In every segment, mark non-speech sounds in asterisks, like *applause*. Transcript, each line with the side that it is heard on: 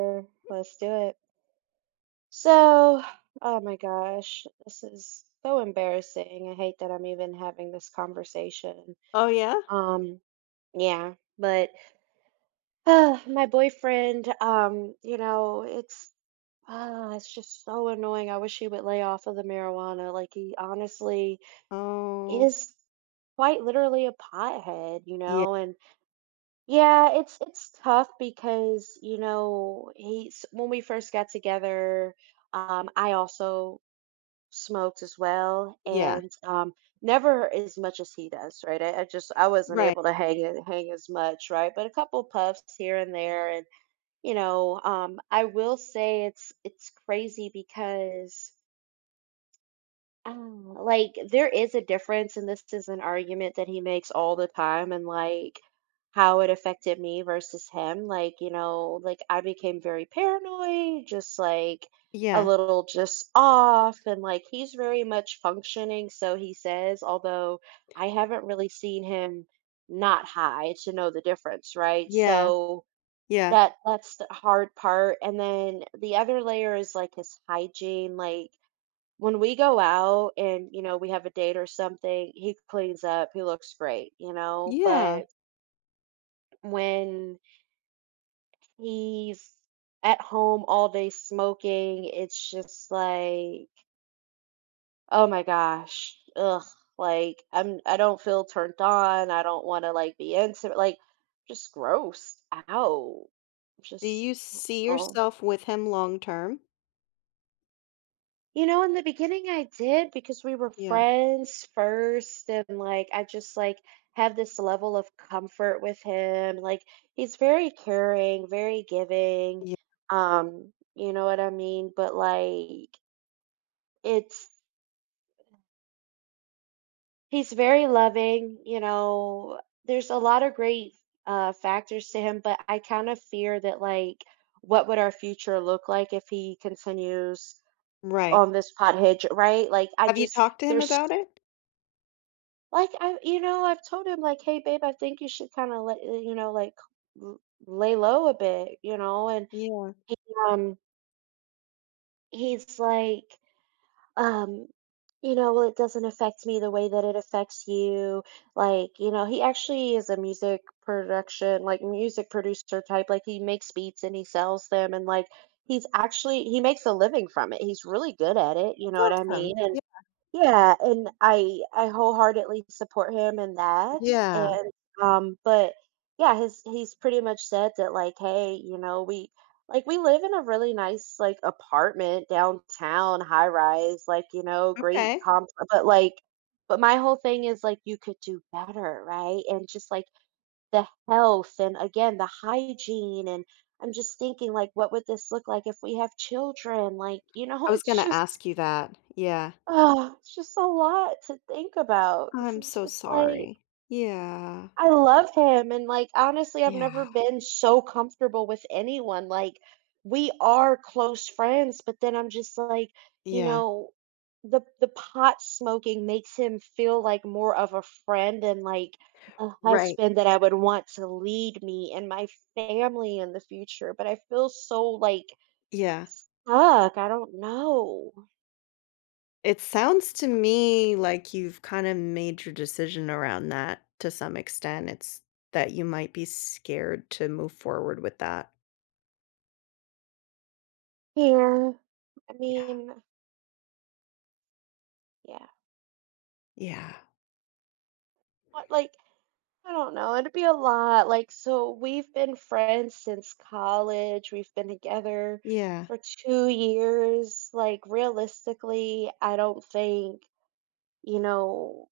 right: Sure, let's do it. So, oh my gosh, this is so embarrassing. I hate that I'm even having this conversation.
left: Oh, yeah?
right: Um, yeah, but my boyfriend, it's it's just so annoying. I wish he would lay off of the marijuana. Like, he honestly
left: Oh,
right: is quite literally a pothead,
left: yeah,
right: and yeah, it's tough because, you know, he's when we first got together, I also smoked as well,
left: yeah,
right: and never as much as he does, right? I just I wasn't
left: right,
right: able to hang as much, right? But a couple puffs here and there. And I will say it's crazy because Ah, like, there is a difference, and this is an argument that he makes all the time. And, like, how it affected me versus him. Like, you know, like, I became very paranoid, just, like, a
left: yeah,
right: little just off, and, like, he's very much functioning, so he says, although I haven't really seen him not high to know the difference, right?
left: yeah,
right: So
left: yeah,
right: that's the hard part. And then the other layer is, like, his hygiene. Like, when we go out and, you know, we have a date or something, he cleans up, he looks great, you know.
left: yeah.
right: But when he's at home all day smoking, it's just like, oh my gosh, ugh, like, I don't feel turned on. I don't want to, like, be into, like, just grossed out,
left: Do
right: just
left: you see
right: oh.
left: yourself with him long term?
right: You know, in the beginning I did because we were
left: Yeah,
right: friends first, and, like, I just, like, have this level of comfort with him. Like, he's very caring, very giving.
left: yeah,
right: You know what I mean? But like, it's he's very loving, you know. There's a lot of great factors to him, but I kind of fear that, like, what would our future look like if he continues
left: right.
right: on this pot hitch, right?
left: Have you talked to him
right: There's
left: about it?
right: Like, I you know, I've told him, like, "Hey, babe, I think you should kinda let you know, like, l lay low a bit," you know. And,
left: Yeah,
right: um, he's like, um, you know, "Well, it doesn't affect me the way that it affects you." Like, you know, he actually is a music production, like, music producer type. Like, he makes beats and he sells them. And, like, he makes a living from it, he's really good at it, you
left: that's
right: know what I
left: awesome.
right: mean,
left: Yeah,
right: yeah. And I wholeheartedly support him in that.
left: yeah,
right: And, um, but, yeah, his he's pretty much said that, like, "Hey," you know, "we" like, we live in a really nice, like, apartment downtown, high rise, like, you know, great
left: okay.
right: comp. But, like, but my whole thing is, like, you could do better, right? And just, like, the health and, again, the hygiene. And I'm just thinking, like, what would this look like if we have children? Like, you
left: I
right: know, *laughs*
left: was
right: it's
left: gonna
right: just
left: ask you that. Yeah.
right: oh, it's just a lot to think about. Cause
left: I'm
right: it's
left: so
right: just like,
left: sorry. Yeah,
right: I love him and, like, honestly, I've never
left: yeah,
right: been so comfortable with anyone. Like, we are close friends, but then I'm just like, you
left: yeah,
right: know, the pot smoking makes him feel like more of a friend and like a
left: right,
right: husband that I would want to lead me and my family in the future. But I feel so, like,
left: yeah.
right: stuck, I don't know.
left: It sounds to me like you've kind of made your decision around that to some extent. It's that you might be scared to move forward with that.
right: Yeah, I
left: Yeah.
right: mean, yeah.
left: Yeah.
right: But, like, I don't know, it'd be a lot. Like, so we've been friends since college, we've been together
left: Yeah.
right: for 2 years. Like, realistically, I don't think, you know,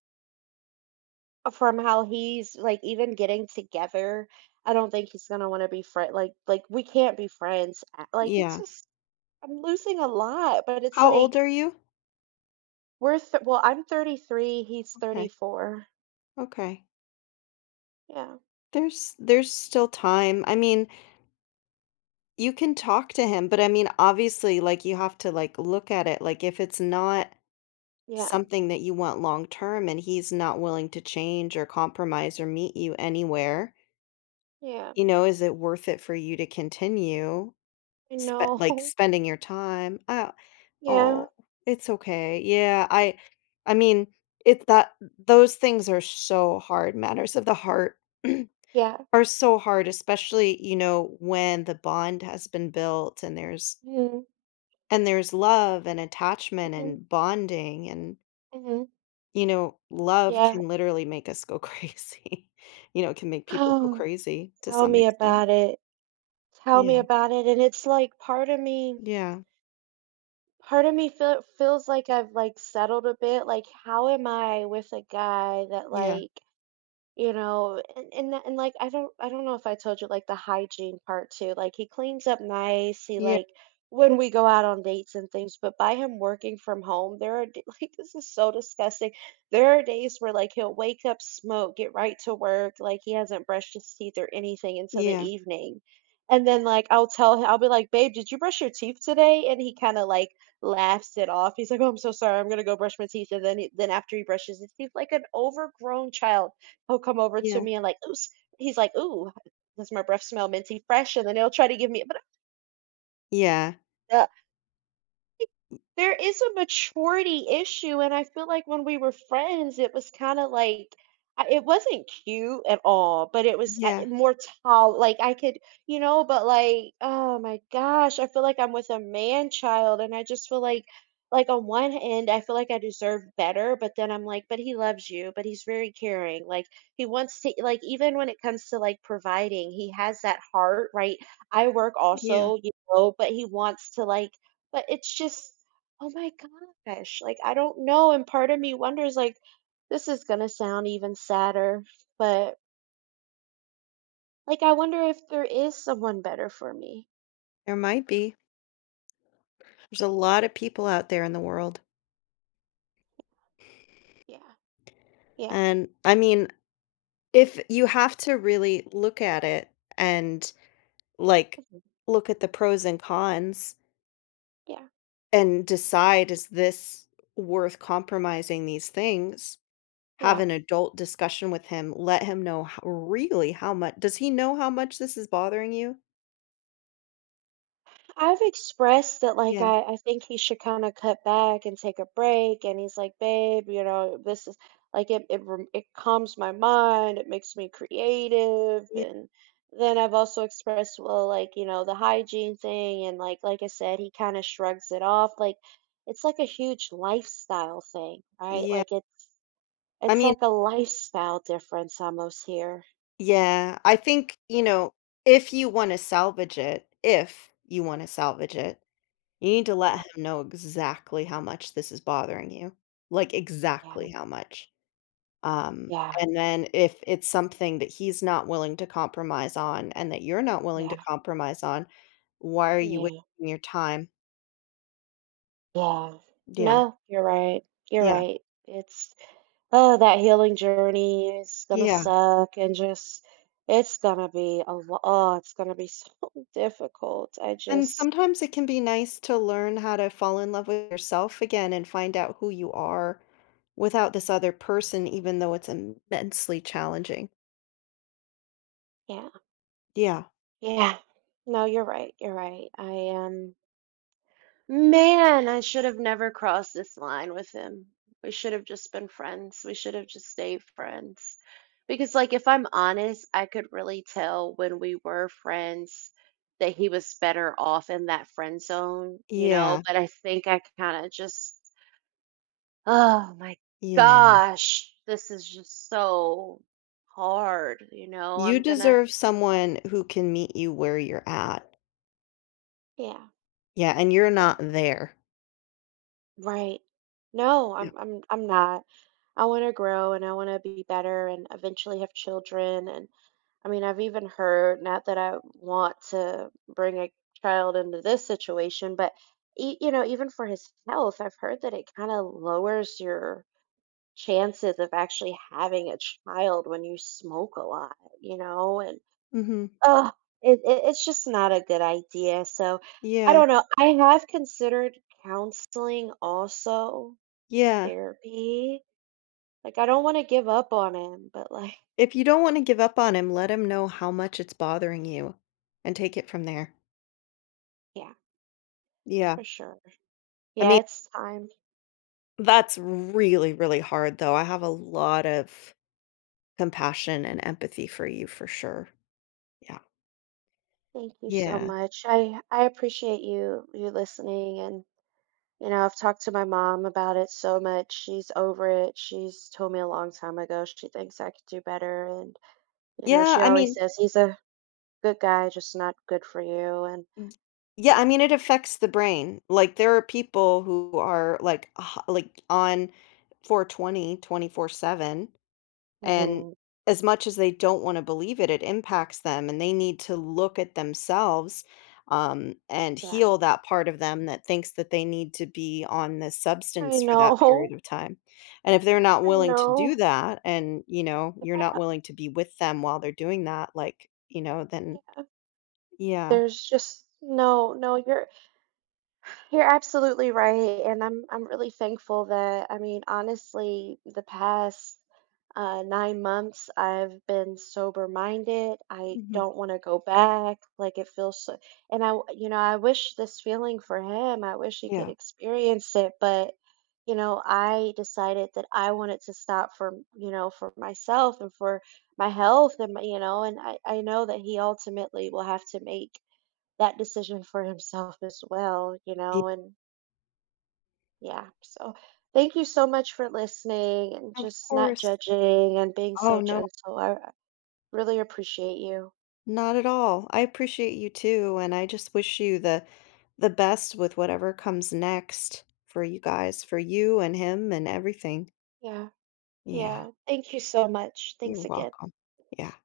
right: from how he's, like, even getting together, I don't think he's gonna wanna be friend. Like, we can't be friends a like, it's
left: Yeah.
right: just I'm losing a lot. But it's
left: How old
right: like,
left: are you?
right: we're th well, I'm 33, he's
left: Okay.
right: 34.
left: Okay.
right: Yeah,
left: There's still time. I mean, you can talk to him, but I mean, obviously like you have to like look at it like if it's not
right: yeah,
left: something that you want long term and he's not willing to change or compromise or meet you anywhere,
right: yeah,
left: you know, is it worth it for you to continue
right: I
left: spe like,
right: know. *laughs*
left: spending your time? "Oh
right: Yeah,
left: oh, it's okay." Yeah, I mean, it's that those things are so hard, matters of the heart
right: yeah.
left: *clears throat* are so hard, especially, you know, when the bond has been built and there's
right: Mhm,
left: and there's love and attachment
right: mhm,
left: and bonding and,
right: mhm,
left: you know, love
right: yeah.
left: can literally make us go *laughs* crazy. You know, it can make people go
right: Oh,
left: crazy to
right: tell
left: some
right: me
left: extent.
right: about it. Tell me
left: Yeah,
right: about it. And it's like
left: yeah,
right: part of me feels like I've, like, settled a bit. Like, how am I with a guy that,
left: yeah.
right: like, you know. And that and, like, I don't know if I told you, like, the hygiene part too. Like, he cleans up nice, he,
left: Yeah,
right: like, when we go out on dates and things. But by him working from home, there are d *laughs* like, this is so disgusting. There are days where, like, he'll wake up, smoke, get right to work, like, he hasn't brushed his teeth or anything until the
left: yeah,
right: evening. And then, like, I'll tell him I'll be like, "Babe, did you brush your teeth today?" And he kinda, like, laughs it off. He's like, "Oh, I'm so sorry. I'm gonna go brush my teeth," and then he then after he brushes his teeth like an overgrown child. He'll come over to
left: yeah,
right: me and like, "Ooh s" he's like, "Ooh, does my breath smell minty fresh?" And then he'll try to give me,
left: yeah,
right: but think there is a maturity issue. And I feel like when we were friends, it was kinda like I it wasn't cute at all, but it was,
left: yeah,
right: more tall. Like, I could, you know. But, like, oh my gosh, I feel like I'm with a man child. And I just feel like, on one hand, I feel like I deserve better. But then I'm like, "But he loves you, but he's very caring," like, he wants to, like, even when it comes to, like, providing, he has that heart, right? I work
left: yeah.
right: also, you know, but he wants to, like, but it's just oh my gosh, like, I don't know. And part of me wonders, like, this is gonna sound even sadder, but, like, I wonder if there is someone better for me.
left: There might be. There's a lot of people out there in the world.
right: Yeah, yeah,
left: And I mean, if you have to really look at it and like
right: mhm,
left: look at the pros and cons
right: yeah,
left: and decide, is this worth compromising these things? Have
right: yeah.
left: an adult discussion with him. Let him know how, really how much. Does he know how much this is bothering you?
right: I've expressed that, like,
left: Yeah,
right: I think he should kind of cut back and take a break. And he's like, babe, you know, this is it calms my mind, it makes me creative.
left: yeah,
right: And then I've also expressed, well, like, you know, the hygiene thing. And like I said, he kind of shrugs it off. Like, it's like a huge lifestyle thing, right?
left: yeah.
right: Like,
left: I
right: it's
left: mean,
right: like a lifestyle difference almost here.
left: yeah, I think, you know, if you wanna salvage it if you wanna salvage it, you need to let
right: Yeah.
left: him know exactly how much this is bothering you, like,
right: Yeah.
left: exactly how much. Um,
right: Yeah.
left: and then if it's something that he's not willing to compromise on and that you're not willing
right: Yeah.
left: to compromise on, why are you
right: Yeah.
left: wasting your time?
right: Yeah.
left: Yeah,
right: No, you're right. You're
left: yeah,
right: right. It's oh, that healing journey is gonna
left: yeah.
right: suck. And just it's gonna be a lot. Oh, it's gonna be so *laughs* difficult. I
left: And
right: just
left: sometimes it can be nice to learn how to fall in love with yourself again and find out who you are without this other person, even though it's immensely challenging.
right: yeah,
left: Yeah.
right: yeah. No, you're right. You're right. I am. Man, I should have never crossed this line with him. We should have just been friends. We should have just stayed friends. Because, like, if I'm honest, I could really tell when we were friends that he was better off in that friend zone, you
left: Yeah.
right: know? But I think I kind of just, oh my
left: Yeah.
right: gosh, this is just so hard, you know?
left: You
right: I'm gonna,
left: deserve someone who can meet you where you're at.
right: yeah.
left: Yeah. And you're not there.
right: Right. No,
left: Yeah.
right: I'm I'm not. I want to grow and I want to be better and eventually have children. And I mean, I've even heard, not that I want to bring a child into this situation, but you know, even for his health, I've heard that it kind of lowers your chances of actually having a child when you smoke a lot, you know. And
left: Hmm.
right: oh, it's just not a good idea. So I
left: Yeah.
right: don't know. I have considered counseling also.
left: Yeah.
right: Therapy. Like, I don't wanna give up on him, but, like
left: If you don't want to give up on him, let him know how much it's bothering you and take it from there.
right: *laughs* yeah,
left: Yeah.
right: for sure.
left: I
right: Yeah,
left: mean,
right: it's time.
left: that's really, really hard, though. I have a lot of compassion and empathy for you for sure. Yeah.
right: Thank you so
left: Yeah.
right: much. I appreciate you listening. And, you know, I've talked to my mom about it so much. She's over it. She's told me a long time ago she thinks I could do better. And, you know,
left: Yeah,
right: she
left: I
right: always
left: mean
right: says, "He's a good guy, just not good for you," and
left: y yeah, I mean, it affects the brain. Like, there are people who are, like, on 420, 24/7. And
right: mhm.
left: as much as they don't want to believe it, it impacts them and they need to look at themselves, and
right: Yeah.
left: heal that part of them that thinks that they need to be on this
right: I
left: substance for that period
right: know.
left: of time. And if they're not
right: *laughs* I
left: willing to do
right: know.
left: that and, you know, you're not
right: Yeah,
left: willing to be with them while they're doing that, like, you know, then
right: yeah.
left: yeah.
right: There's just no, no, you're absolutely right. And I'm really thankful that, I mean, honestly, the past 9 months I've been sober minded. I
left: Mhm.
right: don't want to go back. Like, it feels so, and you know, I wish this feeling for him. I wish he could
left: Yeah.
right: experience it. But you know, I decided that I wanted to stop for, you know, for myself and for my health and my, you know. And I know that he ultimately will have to make that decision for himself as well, you
left: Yeah.
right: know. And yeah. So thank you so much for listening and
left: Of
right: just not
left: course.
right: judging and being
left: Oh,
right: so
left: no.
right: gentle. I really appreciate you.
left: Not at all. I appreciate you too, and I just wish you the best with whatever comes next for you guys, for you and him and everything.
right: Yeah.
left: Yeah,
right: Yeah. Thank you so much.
left: you're
right: Thanks again.
left: welcome. Yeah.